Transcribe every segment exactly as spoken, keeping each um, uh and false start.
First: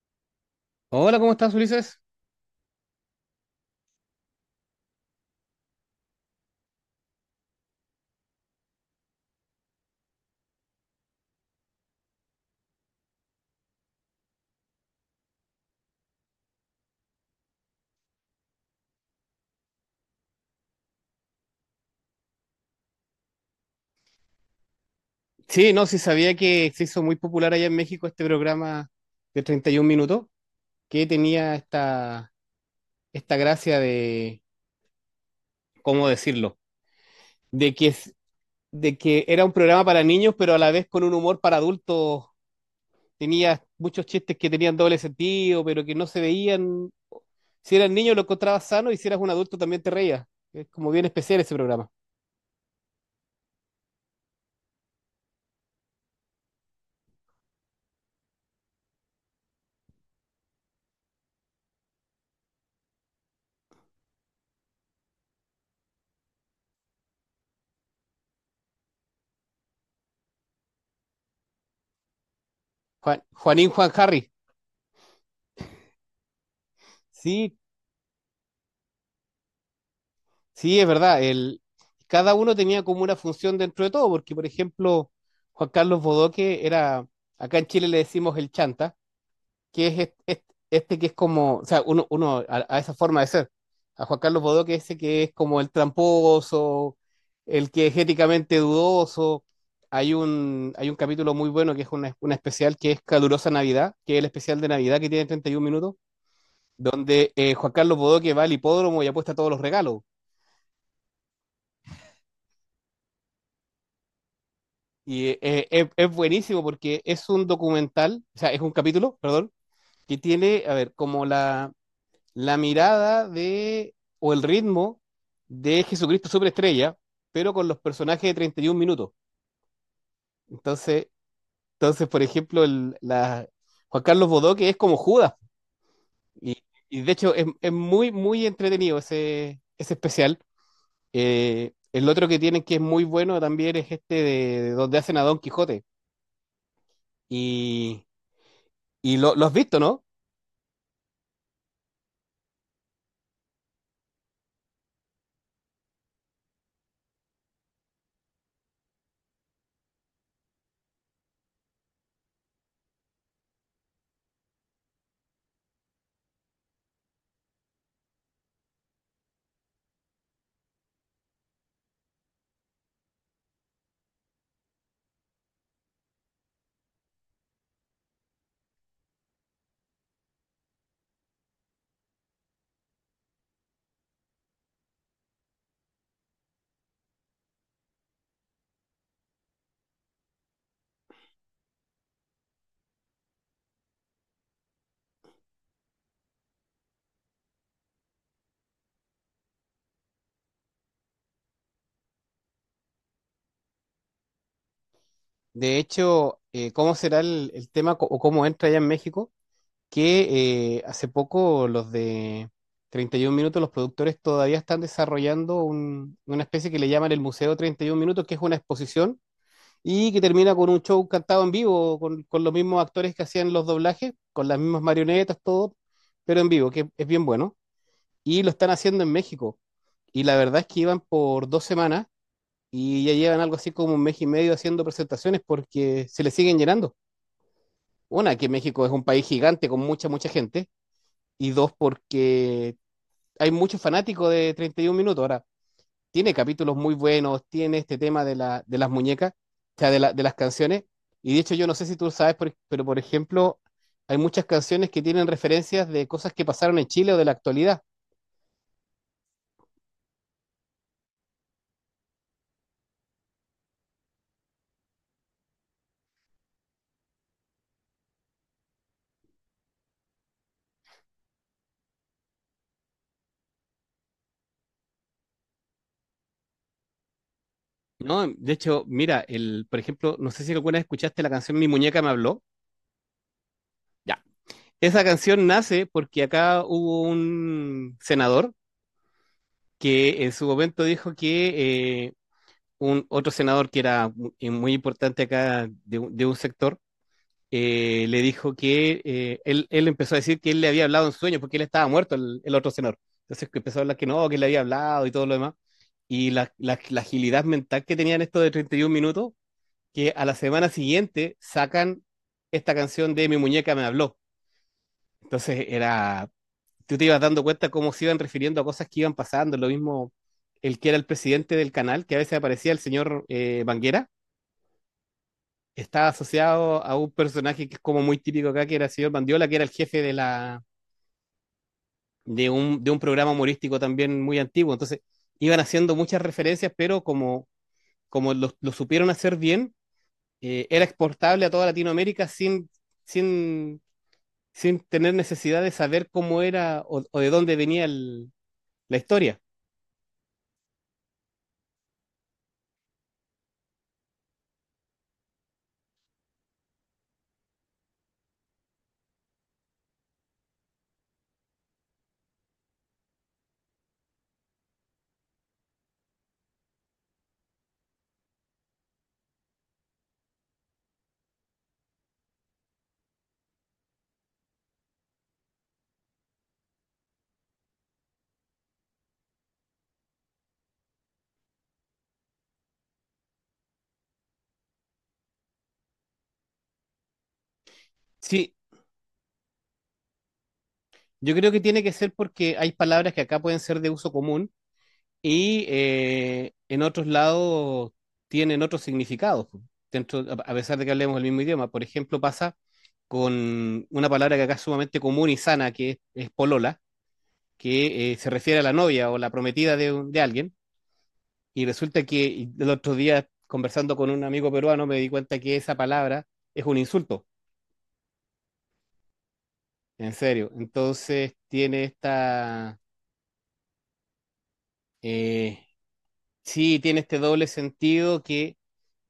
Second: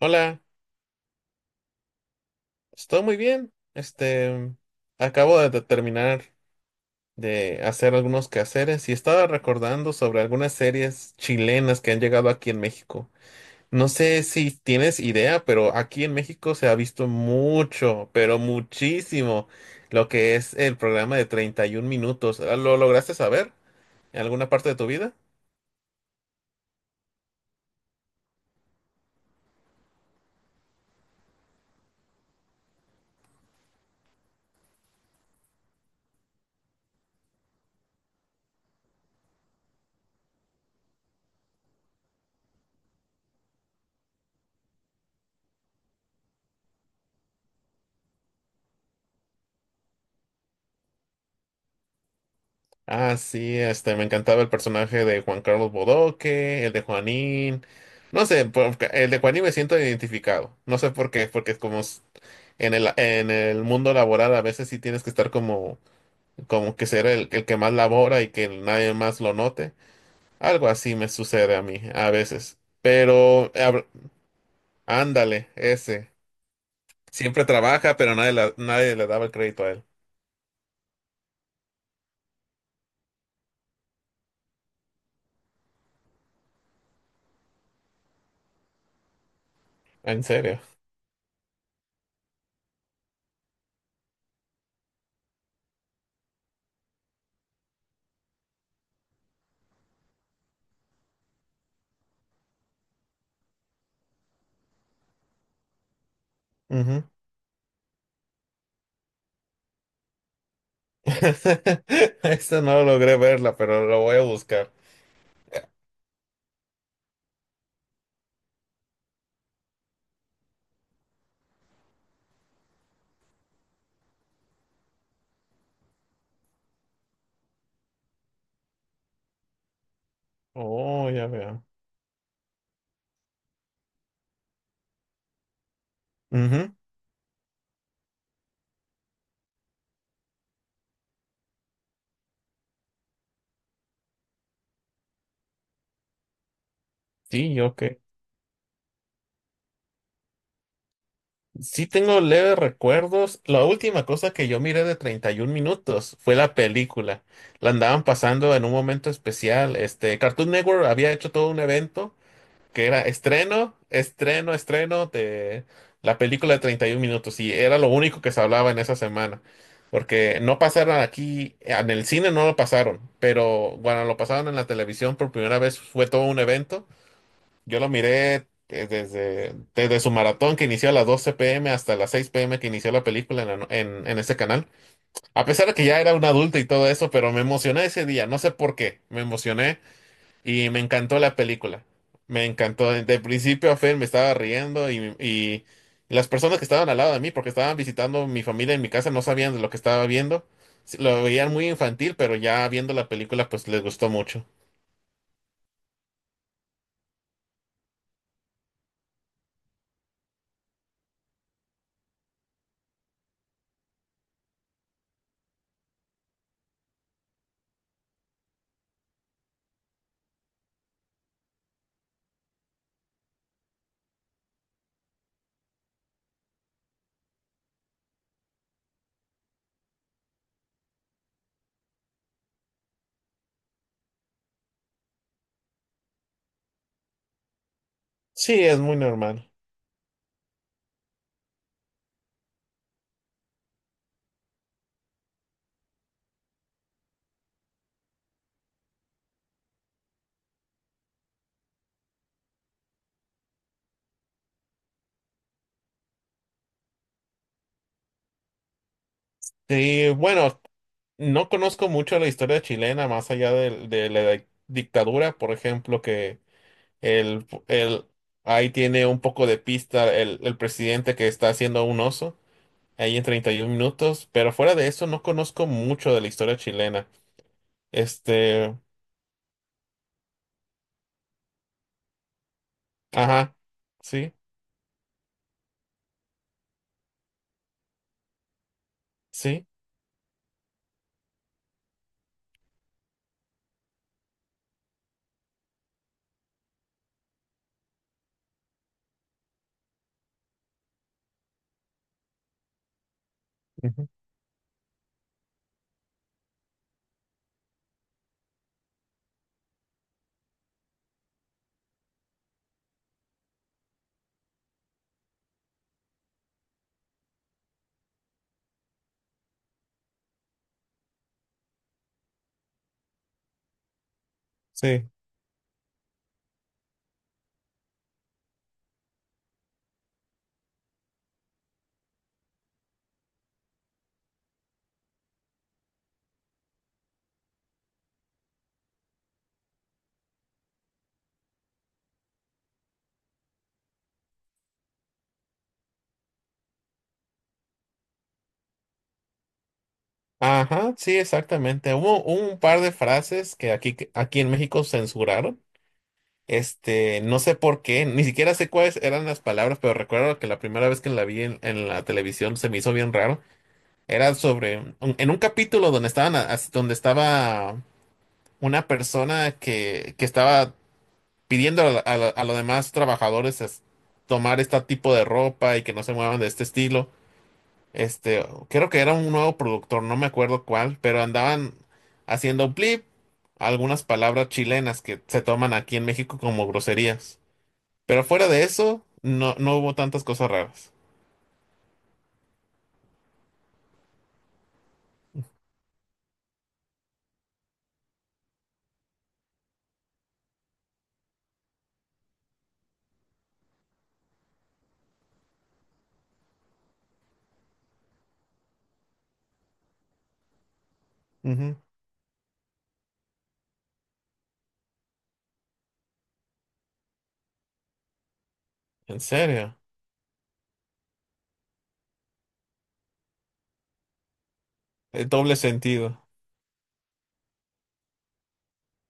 Hola, Hola, ¿cómo estás, Ulises? estoy muy bien. Este, acabo de terminar de hacer algunos quehaceres y estaba recordando sobre algunas series chilenas que han llegado aquí en México. No sé si tienes idea, pero aquí en México se ha visto mucho, pero muchísimo, lo que es el programa de treinta y un minutos. ¿Lo lograste saber en alguna parte de tu vida? Sí, no, sí sabía que se hizo muy popular allá en México este programa de treinta y uno minutos, que tenía esta, esta gracia de, ¿cómo decirlo? De que, es- de que era un programa para niños, pero a la vez con un humor para adultos. Tenía muchos chistes que tenían doble sentido, pero que no se veían. Si eras niño lo encontrabas sano y si eras un adulto también te reías. Es como bien especial ese programa. Ah, sí, este, me encantaba el personaje de Juan Carlos Bodoque, el de Juanín. No sé, por- el de Juanín me siento identificado. No sé por qué, porque es como s- en el, en el mundo laboral a veces sí tienes que estar como, como que ser el, el que más labora y que nadie más lo note. Algo así me sucede a mí a veces. Juan, Pero Juanín habl- Juan Harry. ándale, ese. Siempre Sí, trabaja, pero nadie, la- nadie le daba el crédito a él. sí, es verdad. El, cada uno tenía como una función dentro de todo, porque por ejemplo, Juan Carlos Bodoque era, acá en Chile le decimos el chanta, que es est- En est- serio. este, que es como, o sea, uno, uno a, a esa forma de ser. A Juan Carlos Bodoque ese que es como el tramposo, el que es éticamente dudoso. Hay un, hay un capítulo muy bueno que es una, una especial que es Calurosa Navidad, que es el especial de Navidad que tiene treinta y uno minutos, donde eh, Juan Carlos Bodoque va al hipódromo y apuesta todos los regalos. Esta no logré verla, pero lo voy a buscar. Y eh, eh, es, es buenísimo porque es un documental, o sea, es un capítulo, perdón, que tiene, a ver, como la, la mirada de, o el ritmo de Jesucristo Superestrella, pero con los personajes de treinta y uno minutos. Entonces, Oh, ya veo. entonces por ejemplo, el, la, Juan Carlos Bodoque es como Judas. Y, Ujú. y de hecho es, es muy, muy entretenido ese, ese especial. Eh, el otro que tienen que es muy bueno también es este de, de donde hacen a Don Quijote. Sí, yo que Y, y lo, lo has visto, ¿no? sí tengo leves recuerdos. La última cosa que yo miré de treinta y un minutos fue la película. La andaban pasando en un momento especial. Este, Cartoon Network había hecho todo un evento que era estreno, estreno, estreno de la película de treinta y un minutos y era lo único que se hablaba en esa semana. Porque no pasaron aquí, en el cine no lo pasaron, pero cuando lo pasaron en la televisión por primera vez fue todo un evento. Yo lo miré eh, desde, desde su maratón que inició a las doce p m hasta las seis p m que inició la película en, la no- en, en ese canal. A pesar de que ya era un adulto y todo eso, pero me emocioné ese día, no sé por qué, me emocioné y me encantó la película. Me encantó. De principio a fin me estaba riendo y, y las personas que estaban al lado de mí, porque estaban visitando mi familia en mi casa, no sabían de lo que estaba viendo. Sí, lo veían muy infantil, pero ya viendo la película, pues les gustó mucho. De hecho, eh, ¿cómo será el, el tema co- o cómo entra allá en México? Que eh, hace poco los de treinta y uno Minutos, los productores todavía están desarrollando un- una especie que le llaman el Museo treinta y uno Minutos, que es una exposición y que termina con un show cantado en vivo, con, con los mismos actores que hacían los doblajes, con las mismas marionetas, todo, pero en vivo, que es bien bueno. Y lo están haciendo en México. Y la verdad es que iban por dos semanas y ya llevan algo así como un mes y medio haciendo presentaciones porque se le siguen llenando. Una, que Sí, es México es muy un país normal. gigante con mucha, mucha gente, y dos, porque hay muchos fanáticos de treinta y uno minutos. Ahora, tiene capítulos muy buenos, tiene este tema de, la, de las muñecas, o sea, de, la- de las canciones, y de hecho yo no sé si tú sabes, por- pero por ejemplo, hay muchas canciones que tienen referencias de cosas que pasaron en Chile o de la actualidad. Y bueno, no conozco mucho la historia chilena más allá de, de la di- dictadura, por ejemplo, que el, el, ahí tiene un poco de pista el, el presidente que está haciendo un oso. Ahí en treinta y un minutos, pero fuera de eso no conozco mucho de la historia chilena. No, de Este, hecho, mira, el, por ejemplo, no sé si alguna vez escuchaste la canción Mi muñeca me habló. ajá, sí, Esa canción nace porque acá hubo un senador sí, que en su momento dijo que eh, un otro senador que era mu- eh, muy importante acá de, un de un sector eh, le dijo que eh, él, él empezó a decir que él le había hablado en sueño porque él estaba muerto, el, el otro senador. Entonces que empezó a hablar que ujú, no, que él le había hablado y todo lo demás. Y la, la, la agilidad mental que tenían esto de treinta y uno minutos, que a la semana siguiente sacan esta canción de Mi muñeca me habló. Entonces era tú te ibas dando cuenta cómo se iban refiriendo a cosas que iban pasando. Lo mismo, el que era el presidente del canal, que a veces aparecía el señor eh, Banguera, sí, estaba asociado a un personaje que es como muy típico acá, que era el señor Bandiola, que era el jefe de, la, de, un, de un programa humorístico también muy antiguo. Entonces, iban haciendo muchas referencias, pero como, como lo, lo supieron hacer bien, eh, era exportable a toda Latinoamérica sin, sin, sin tener necesidad de saber cómo era o, o de dónde venía el, la historia. ajá, sí, exactamente. Hubo, hubo un par de frases que aquí, que aquí en México censuraron. Este, no sé por qué, ni siquiera sé cuáles eran las palabras, pero recuerdo que la primera vez que la vi en, en la televisión se me hizo bien raro. Era sobre, un- en un capítulo donde estaban, a- as- donde estaba una persona que, que estaba pidiendo a, a, a los demás trabajadores es- tomar este tipo de ropa y que no se muevan de este estilo. Este, creo que era un nuevo productor, no me acuerdo cuál, pero andaban haciendo blip algunas palabras chilenas que se toman aquí en México como groserías. Pero fuera Sí, de eso, no, no hubo tantas cosas raras. yo creo que tiene que ser porque hay palabras que acá pueden ser de uso común y eh, en otros lados tienen otros significados, po, dentro, a a pesar de que hablemos el mismo idioma. Por ejemplo, pasa con una palabra que acá es sumamente común y sana, que es, es polola, que eh, se refiere a la novia o la prometida de, un- de alguien. Y Ujú. resulta que y el otro día, conversando con un amigo peruano, me di cuenta que esa palabra es un insulto, En serio, en serio. Entonces tiene esta el doble eh, sentido. sí tiene este doble sentido que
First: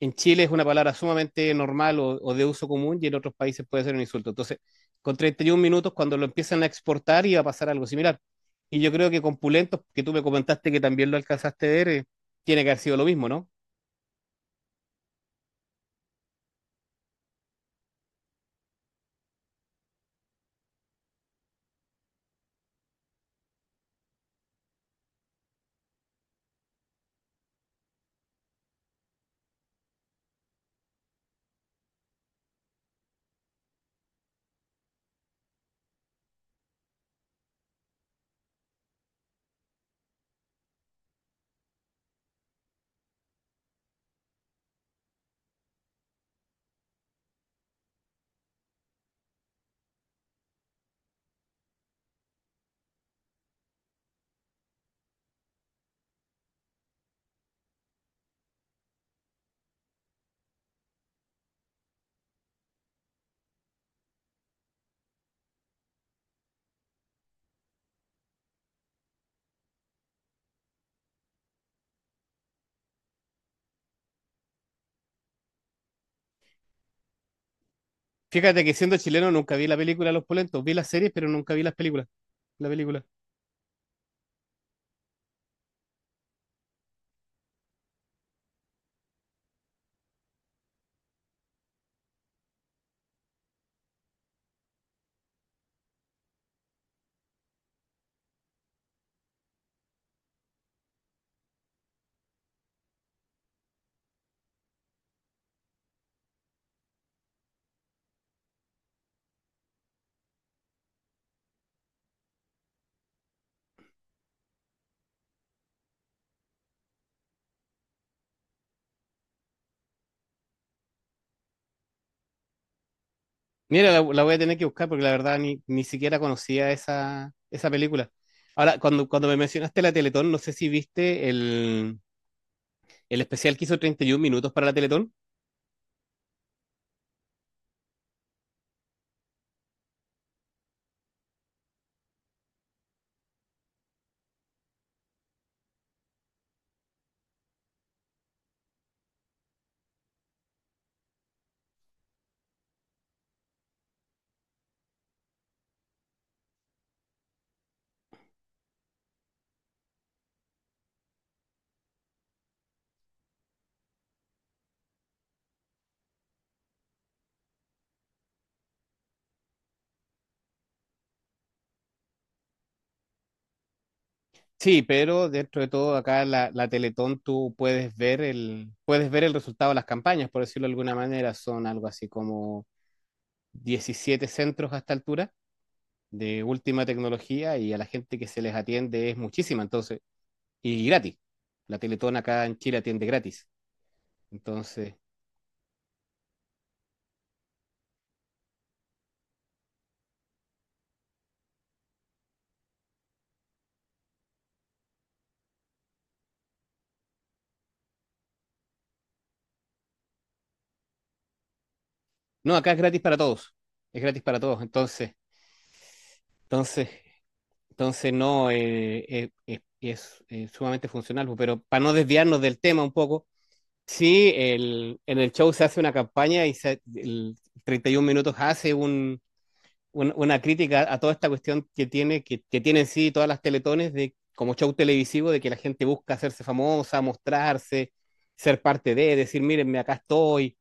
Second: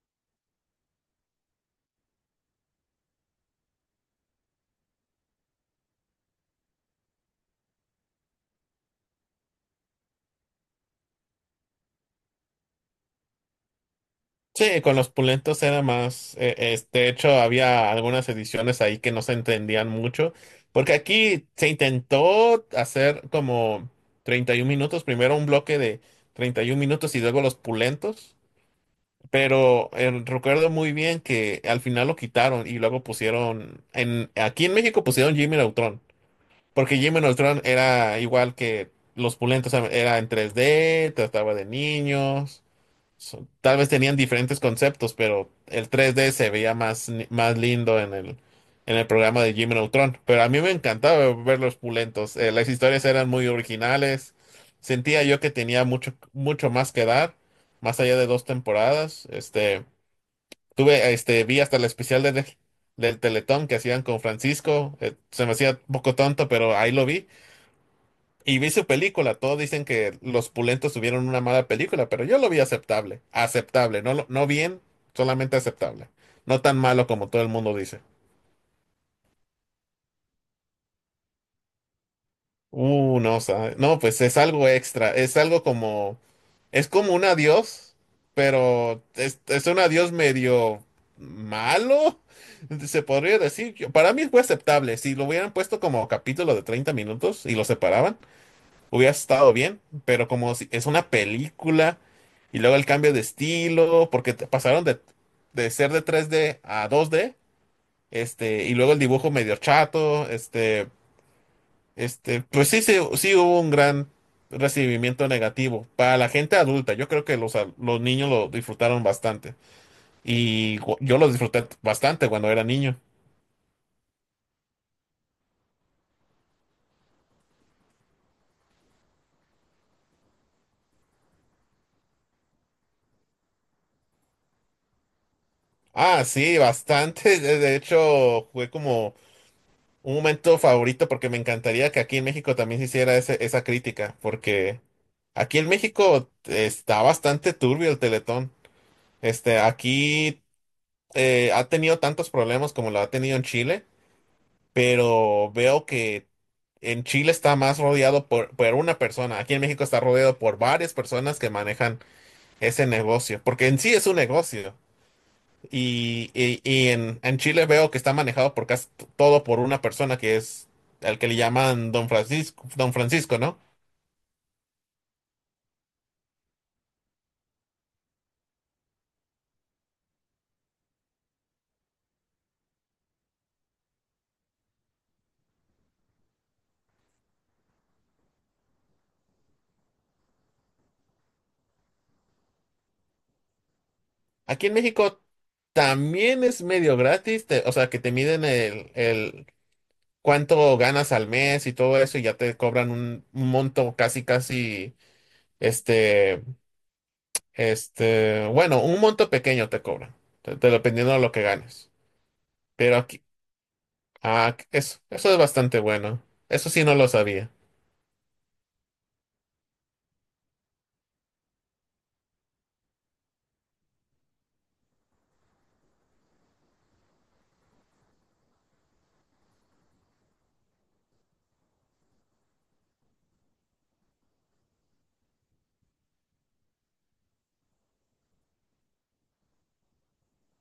en Chile es una palabra sumamente normal o, o, de uso común y en otros países puede ser un insulto. Entonces, con treinta y uno minutos, cuando lo empiezan a exportar, iba a pasar algo similar. Y yo creo que con Pulentos, que tú me comentaste que también lo alcanzaste a ver, eh, tiene que haber sido lo mismo, ¿no? Sí, con los pulentos era más, eh, es- de hecho había algunas ediciones ahí que no se entendían mucho, porque aquí se intentó hacer como treinta y un minutos, primero un bloque de treinta y un minutos y luego los pulentos, pero eh, recuerdo muy bien que al final lo quitaron y luego pusieron, en, aquí en México pusieron Jimmy Neutron, porque Jimmy Neutron era igual que los pulentos, era en tres d trataba de niños. So- tal vez tenían diferentes conceptos, pero el tres D se veía más, ni- más lindo en el, en el programa de Jimmy Neutron. Pero a mí me encantaba ver los pulentos. Eh, las historias eran muy originales. Sentía yo que tenía mucho, mucho más que dar, más allá de dos temporadas. Este, tuve, este, vi hasta el especial de, del Teletón que hacían con Francisco. Eh, se me hacía un poco tonto, pero ahí lo vi. Y vi su película, todos dicen que los pulentos tuvieron una mala película, pero yo lo vi aceptable, aceptable, no, lo- no bien, solamente aceptable, no tan malo como todo el mundo dice. Fíjate que siendo chileno nunca vi la película Los Pulentos, vi las series, pero nunca vi las películas, la película. Uh, no, sabe- no, pues es algo extra, es algo como, es como un adiós, pero es, es un adiós medio malo, se podría decir. Yo- Para mí fue aceptable, si lo hubieran puesto como capítulo de treinta minutos y lo separaban hubiera estado bien, pero como si- es una película y luego el cambio de estilo, porque te- pasaron de, de ser de tres D a dos D, este, y luego el dibujo medio chato, este, este, pues sí, sí, sí hubo un gran recibimiento negativo para la gente adulta. Yo creo que los, a- los niños lo disfrutaron bastante y gu- yo lo disfruté bastante cuando era niño. Mira, la, la voy a tener que buscar porque la verdad ni, ni siquiera conocía esa, esa película. Ahora, cuando, cuando me mencionaste la Teletón, no sé si viste el, el especial que hizo treinta y uno minutos para la Teletón. Ah, sí, bastante. De de hecho, fue como un momento favorito porque me encantaría que aquí en México también se hiciera ese- esa crítica, porque aquí en México está bastante turbio el Teletón. Este, aquí eh, ha tenido tantos problemas como lo ha tenido en Chile, pero veo que en Chile está más rodeado por, por una persona. Aquí en México está rodeado por varias personas que manejan ese negocio, porque en sí es un negocio. Y, y- y en, en Chile veo que está manejado por casi t- todo por una persona que es al que le llaman Don Francisco, Don Francisco, ¿no? Sí, pero dentro de todo acá la, la Teletón tú puedes ver el puedes ver el resultado de las campañas, por decirlo de alguna manera, son algo así como diecisiete centros a esta altura de última tecnología y a la gente que se les atiende es muchísima, entonces, y gratis. La Teletón acá en Chile atiende gratis. Aquí en Entonces, México también es medio gratis, te- o sea, que te miden el, el cuánto ganas al mes y todo eso y ya te cobran un, un monto casi, casi, este, este, bueno, un monto pequeño te cobran, de- de- dependiendo de lo que ganes. no, acá es Pero gratis para aquí, todos. Es gratis para ah, todos, eso, entonces, eso es bastante bueno. Eso sí entonces no lo sabía. Entonces, no, eh, eh, eh, es, eh, sumamente funcional, pues, pero para no desviarnos del tema un poco, sí, el, en el show se hace una campaña y se, el treinta y uno Minutos hace un, un- una crítica a toda esta cuestión que tiene, que, que tienen sí todas las teletones de, como show televisivo, de que la gente busca hacerse famosa, mostrarse, ser parte de, decir, mírenme, acá estoy.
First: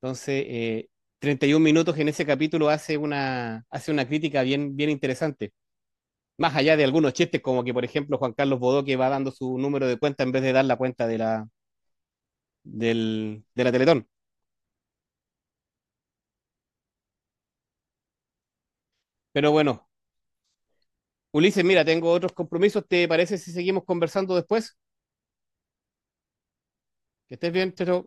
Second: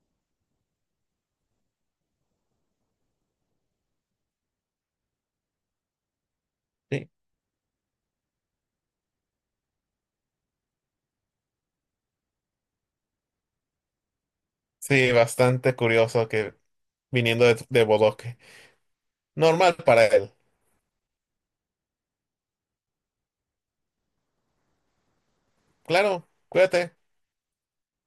Entonces, eh, treinta y uno Minutos en ese capítulo hace una, hace una crítica bien, bien interesante. Más allá de Sí. algunos chistes, como que, por ejemplo, Juan Carlos Bodoque va dando su número de cuenta en vez de dar la cuenta de la, del, de la Teletón. Sí, bastante curioso que viniendo de, de Bodoque. Pero Normal bueno, para él. Ulises, mira, tengo otros compromisos. ¿Te parece si seguimos conversando después? Claro, cuídate. Que estés bien, chao. Chao.